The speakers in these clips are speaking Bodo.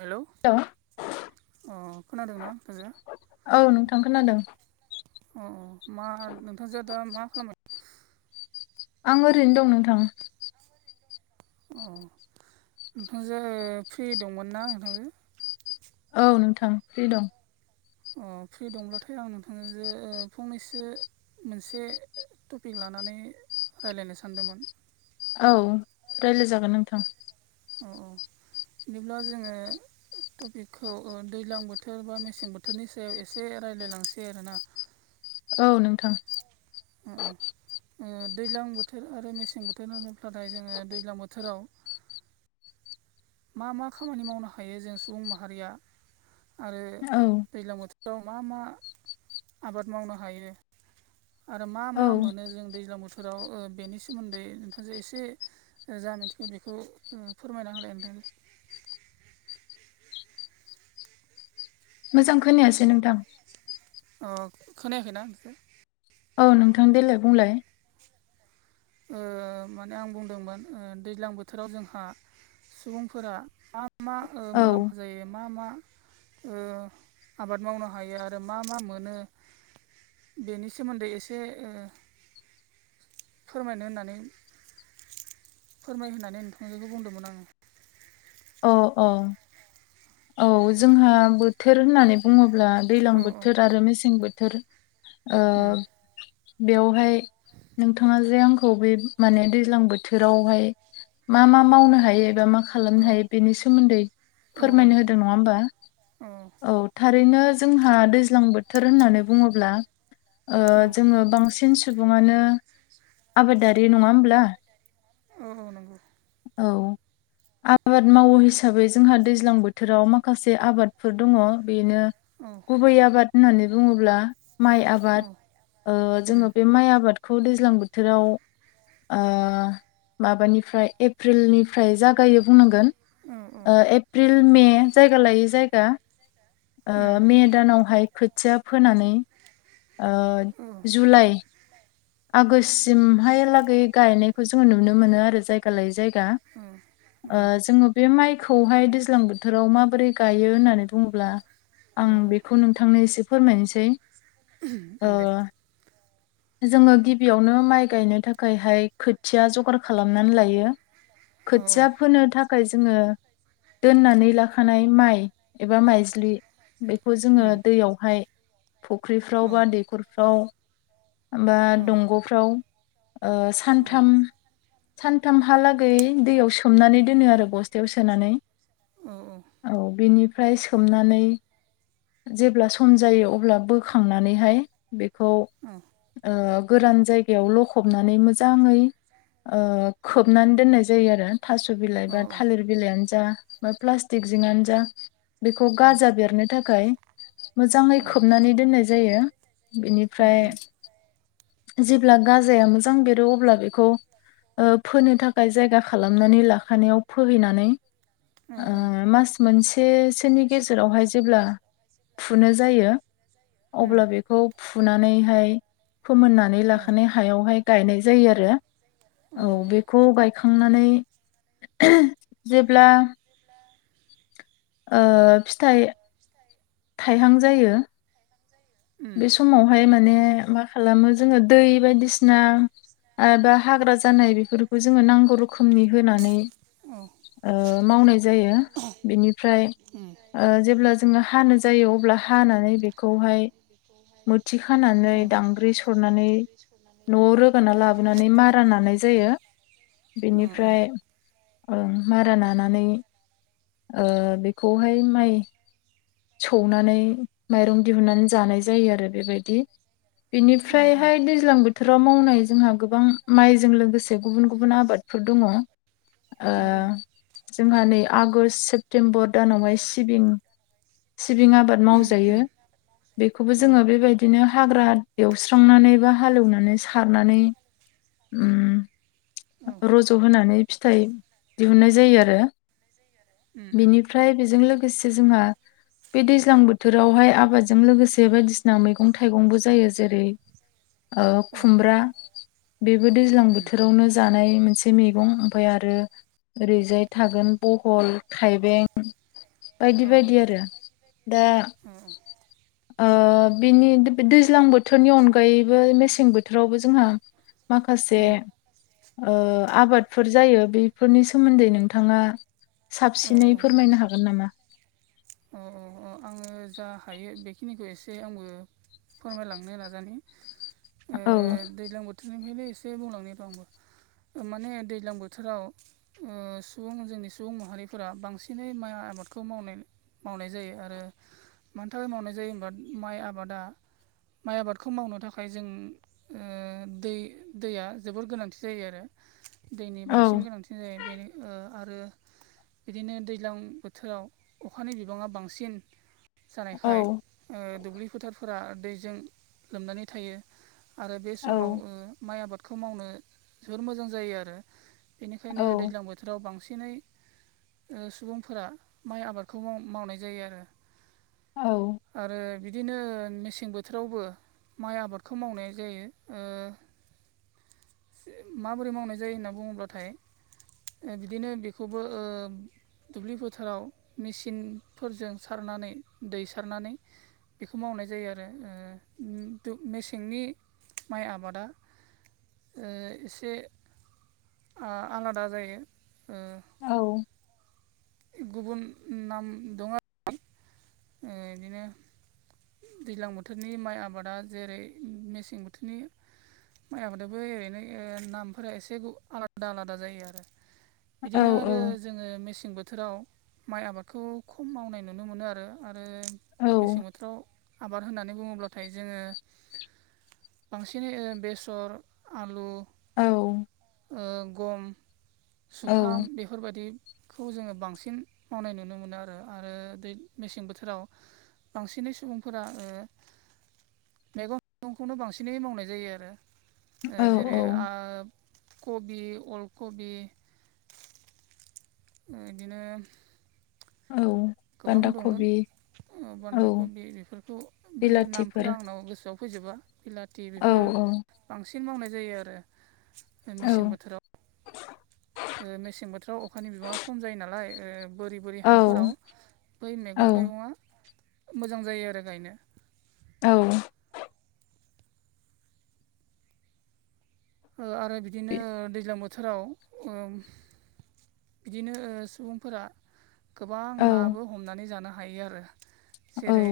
हेलौ अ खोनादोंना नोंथां जो? औ नोंथां खोनादों अ अ मा नोंथांजो दा मा खालामबाय आं ओरैनो दं नोंथां। औ नोंथांजो फ्रि दंमोन ना नोंथांजो? औ नोंथां फ्रि दं। अ फ्रि दंब्लाथाय आं नोंथां जो फंनैसो मोनसे टपिक लानानै रायज्लायनो सानदोंमोन। औ रायज्लायजागोन नोंथां। अ अ बिदिब्ला जोङो टपिकखौ दैज्लां बोथोर बा मेसें बोथोरनि सायाव एसे रायज्लायलांसै आरोना। [inaudible] औ नोंथां। ओ ओ दैज्लां बोथोर आरो मेसें बोथोरा होनोब्लाथाय जोङो दैज्लां बोथोराव मा मा खामानि मावनो हायो जों सुबुं माहारिया आरो औ दैज्लां बोथोराव मा मा आबाद मावनो हायो आरो मा औ मा मोनो जों दैज्लां बोथोराव बेनि सोमोन्दै नोंथांजों एसे जा मिथिगौ बेखौ ओम फोरमायना होनायनि थाखाय मोजां खोनायासै नोंथां। अ खोनायाखैना [unintelligible] औ नोंथां देलाय बुंलाय। ओ माने आं बुंदोंमोन दैज्लां बोथोराव जोंहा सुबुंफोरा मा मा औ मुलाम्फा जायो मा मा ओ आबाद मावनो हायो आरो मा मा मोनो बेनि सोमोन्दै एसे फोरमायनो होननानै फोरमाय होननानै नोंथांजोखौ बुंदोंमोन आङो। अ औ औ जोंहा बोथोर होननानै बुङोब्ला दैज्लां औ बोथोर आरो मेसें बोथोर ओ उम बेवहाय नोंथाङा जे आंखौ बे माने दैज्लां बोथोरावहाय मा मा मावनो हायो एबा मा औ खालामनो हायो बेनि सोमोन्दै औ औ फोरमायनो होदों नङा होमबा? औ थारैनो जोंहा दैज्लां बोथोर होननानै बुङोब्ला जोङो बांसिन सुबुङानो आबादारि नङा होमब्ला औ नंगौ। औ आबाद मावो हिसाबै जोंहा दैज्लां बो थोराव माखासे आबादफोर दङ। बेनो औ गुबै आबाद होननानै बुङोब्ला माइ औ आबाद। ओ उम जोङो बे माइ आबाद खौ दैज्लां बोथोराव ओ माबानिफ्राय एप्रिलनिफ्राय जागायो बुंनांगोन औ औ ओ एप एप्रिल मे जायगा लायै जायगा उम ओ मे दानावहाय खोथिया फोनानै ओ औ जुलाइ आगष्टसिम हाय लागै गायनायखौ जोङो नुनो मोनो आरो जायगा लायै जायगा। औ ओ जोङो बे माइखौ हाय दैज्लां बोथोराव माबोरै गायो होननानै बुङोब्ला औ आं बेखौ नोंथांनो एसे फोरमायनोसै। ओ दे। जोङो गिबियावनो माइ गायनो थाखाय हाय खोथिया जगार खालामनानै लायो। औ खोथिया फोनो थाखाय जोङो दोननानै लाखानाय माइ एबा माइज्लि बेखौ जोङो उम दैयाव हाय औ फुख्रिफ्राव बा दैखरफ्राव बा औ दंग'फ्राव ओ सानथाम सानथामहा लागै दैयाव सोमनानै दोनो आरो बस्थायाव सोनानै। औ औ। औ बेनिफ्राय सोमनानै जेब्ला सम जायो अब्ला बोखांनानै हाय बेखौ ओ गोरान जायगायाव लखबनानै मोजाङै ओ खोबनानै दोननाय जायो आरो थास' बिलाइ बा औ थालिर बिलायानो जा बा प्लासटिक जिंआनो जा बेखौ औ गाजा बेरनो थाखाय मोजाङै उम उम औ उम औ उम खोबनानै दोननाय जायो बेनिफ्राय जेब्ला गाजाया मोजां बेरो अब्ला बेखौ ओ फोनो थाखाय जायगा खालामनानै लाखानायाव फोहैनानै ओ मास मोनसेसोनि गेजेराव हाय जेब्ला फुनो जायो अब्ला बेखौ फुनानैहाय फोमोननानै लाखानाय हायाव हाय गायनाय जायो आरो। औ बेखौ गायखांनानै जेब्ला ओ फिथाइ थाइहां जायो बे समाव हाय माने मा खालामो जोङो दै बायदिसिना बा हाग्रा जानाय बेफोरखौ जोङो नांगौ रोखोमनि होनानै औ ओ मावनाय जायो बेनिफ्राय उम औ ओ जेब्ला जोङो हानो जायो अब्ला हानानै बेखौ हाय मोथि खानानै दांगांग्रि खानानै सरनानै दानद्रि सरनानै न'आव रोगा लाबोनानै मारा लानाय जायो औ बेनिफ्राय ओं मारा नानानै ओ बेखौ हाय माइ सौनानै माइरं दिहुननानै जानाय जायो आरो बेबायदि। औ बिनिफ्राय हाय दैज ज्लां बोथोराव मावनाय जोंहा गोबां माइजों लोगोसे गुबुन गुबुन आबादफोर दङ। ओ उम जोंहा नै आगष्ट सेप्तेम्बर दानावहाय सिबिं सिबिं आबाद उम मावजायो। बेखौबो औ जोङो बेबायदिनो हाग्रा एवस्रांनानै बा हालौनानै सारनानै ओम। रज' होनानै फिथाइ दिहुननाय जायो आरो। उम उम बिनिफ्राय बेजों लोगोसे जोंहा बे दैज्लां बोथोराव हाय आबादजों लोगोसे बायदिसिना मैगं थाइगंबो जायो जेरै औ उम औ खुमब्रा बेबो दैज्लां बोथोरावनो जानाय मोनसे एसे मैगं ओमफ्राय आरो ओरैजाय थागोन बहल थायबें बायदि बायदि आरो दा [unintelligible] बिनि दैज्लां बोथोरनि अनगायैबो मेसें बोथोरावबो जोंहा माखासे आबादफोर जायो बेफोरनि सोमोन्दै नोंथाङा औ साबसिनै फोरमायनो हागोन नामा औ औ आङो जा हायो बेखिनिखौ एसे आंबो फोरमायलांनो नाजानाय औ दैज्लां बोथोरनिफ्रायनो एसे बुंलांनायब आंबो माने दैज्लां बोथोराव सुबुं जोंनि सुबुं माहारिफोरा बांसिनै माइ आबादखौ मावनाय‌ मावनाय जायो आरो मानि थाखाय मावनाय जायो होनबा माइ आबादा माइ आबादखौ मावनो थाखाय जों दै दैया जोबोर गोनांथि जायो आरो दैनि बांसिन गोनांथि बेनो आरो बिदिनो दैज्लां बोथोराव अखानि बिबाङा बांसिन औ जानायखाय दुब्लि फोथारफोरा दैजों लोमनानै थायो आरो बे औ समाव माइ आबादखौ मावनो जोबोर मोजां जायो आरो औ बेनिखायनो दैज्लां बोथोर जोराव बांसिनै सुबुंफोरा माइ आबादखौ मावनाय जायो आरो औ आरो बिदिनो मेसें बोथोरावबो माइ आबादखौ मावनाय जायो माबोरै मावनाय जायो होनना बुङोब्लाथाय बिदिनो बेखौबो दुब्लि बोथोराव मेचिनफोरजों सारनानै दै सारनानै बेखौ मावनाय जायो आरो मेसेंनि माइ आबादा एसे आलादा जायो औ गुबुन नाम दं आरो बिदिनो दैज्लां बोथोरनि माइ आबादा जेरै मेसें बोथोरनि माइखौ जों बै ओरैनो नामफोरा एसे आलादा आलादा जायो आरो औ बिदिनो आरो जोङो मेसें बोथोराव माइ आबादखौ खम मावनाय नुनो मोनो आरो आरो मेसें बोथोराव आबाद होननानै बुङोब्लाथाय जोङो बांसिनै बेसर आलु औ ओ गम औ जुखाम बे फोरबायदिखौ जोङो बांसिन मावनाय नुनो मोनो आरो आरो दै मेसें बोथोराव बांसिनै सुबुंफोरा मैगं थाइगंखौनो बांसिनै मावनाय जायो आरो जेरै- औ ओ कबि अल कबि बिदिनो औ गोबां बान्दा दङ कबि औ बान्दा खबि बेफोरखौ बे बिलाथिफोर नामफोरा आंनाव गोसोआव फैजोबा बिलाथि औ बेफोरो औ बांसिन मावनाय जायो आरो मेसें औ बोथोराव मेसें बोथोराव अखानि बिबाङा खम जायो नालाय बोरै बोरै औ हाफोराव बै औ मैगं थाइगं मोजां जायो आरो गायनो औ आरो बिदिनो दैज्लां बोथोराव ओ बिदिनो सुबुंफोरा गोबां नाबो औ हमनानै जानो हायो आरो जेरै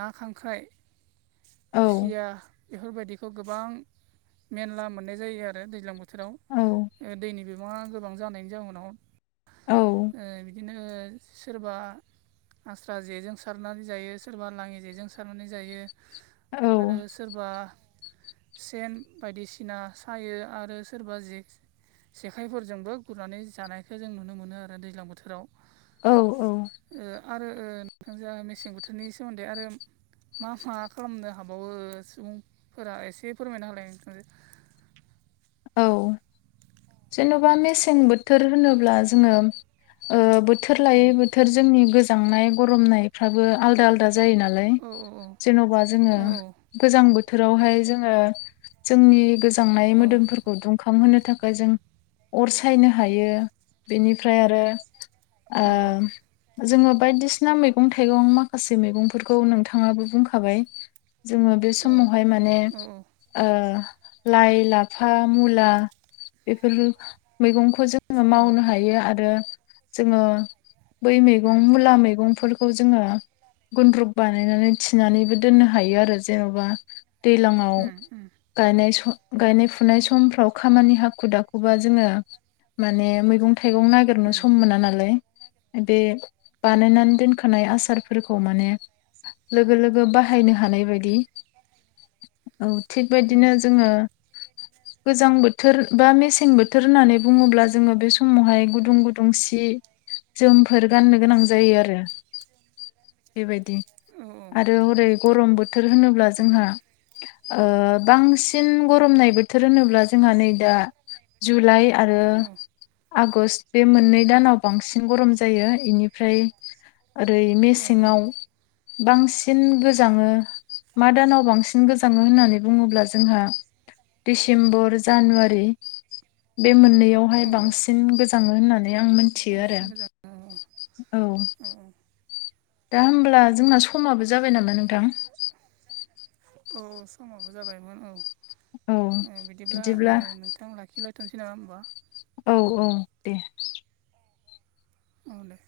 ना खांख्राइ खुसिया बेफोरबायदिखौ गोबां मेनला मोननाय जायो आरो दैज्लां बोथोराव दैनि बिबाङा गोबां जानायनि जाउनाव ओ औ बिदिनो सोरबा आस्रा जेजों सारनानै जायो सोरबा लाङि जेजों सारनानै जायो औ आरो सोरबा सेन बायदिसिना सायो आरो सोरबा जे जेखाइफोरजोंबो गुरनानै जानायखौ जों नुनो मोनो आरो दैज्लां बोथोराव औ औ ओ आरो ओ नोंथां जों मेसें बोथोरनि सोमोन्दै आरो मा मा खालामनो हाबावो सुबुंफोरा एसे फोरमायनो हालाय नोंथांजो औ जेन'बा मेसें बोथोर होनोब्ला जोङो ओ बोथोर लायै औ बोथोर जोंनि गोजांनाय गरमनायफ्राबो आलदा आलदा दा जायो नालाय औ जेन'बा जोङो औ गोजां बोथोरावहाय जोङो जोंनि गोजांनाय औ मोदोमफोरखौ दुंखां होनो थाखाय जों अर सायनो हायो बेनिफ्राय आरो औ ओम जोङो बायदिसिना मैगं थाइगं माखासे मैगंफोरखौ नोंथाङाबो बुंखाबाय जोङो बे औ समावहाय माने औ ओ लाइ लाफा फा मुला बेफोर मैगंखौ जोङो औ मावनो हायो आरो जोङो बै उम मैगं मुला मैगंफोरखौ जोङो गुन्द्रुब बानायनानै गुन्द्रुक बानायनानै हायो आरो जों उम औ उम औ थिनानैबो दोननो हायो आरो जेन'बा दैलांयाव गायनाय स गायनाय फु फुनाय समफ्राव खामानि हाखु दाखुबा जोङ मान मै थाइगं नागिरनो सम मोना नालाय बे बानायनानै दोन खानाय आसार फोरखौ माने लोगो लो गो बाहायनो हानाय बायदि। औ थिग बदिनो जोङो गोजां बोथोर बा मेसें बोथोर होननानै बुङोब्ला जोङो बे समावहाय गुदुं गुदुं सि जोमफोर गाननो गोनां जायो आरो बेबायदि आरो हरै गरम बोथोर होनोब्ला जोंहा ओ बांसिन गरमनाय बोथोर होनोब्ला जोंहा नै दा जुलाइ आरो आगषट बे मोननै दानाव बांसिन गरम जायो बेनिफ्राय ओरै मेसेङाव बांसिन गोजाङो मा दानाव बांसिन गोजाङो होननानै बुङोब्ला जोंहा डिसिम्बर जानुवारि बे मोननैयावहाय औ औ बांसिन गोजाङो होननानै आं मोन मिथियो आरो औ अ औ दा होमब्ला जोंना समाबो जाबाय नामा नोंथां अ समाबो जाबायमोन औ औ ओ बिदिब्ला ओ नोंथां लाखिलायथ'सै नामा होनोमबा औ औ दे औ दे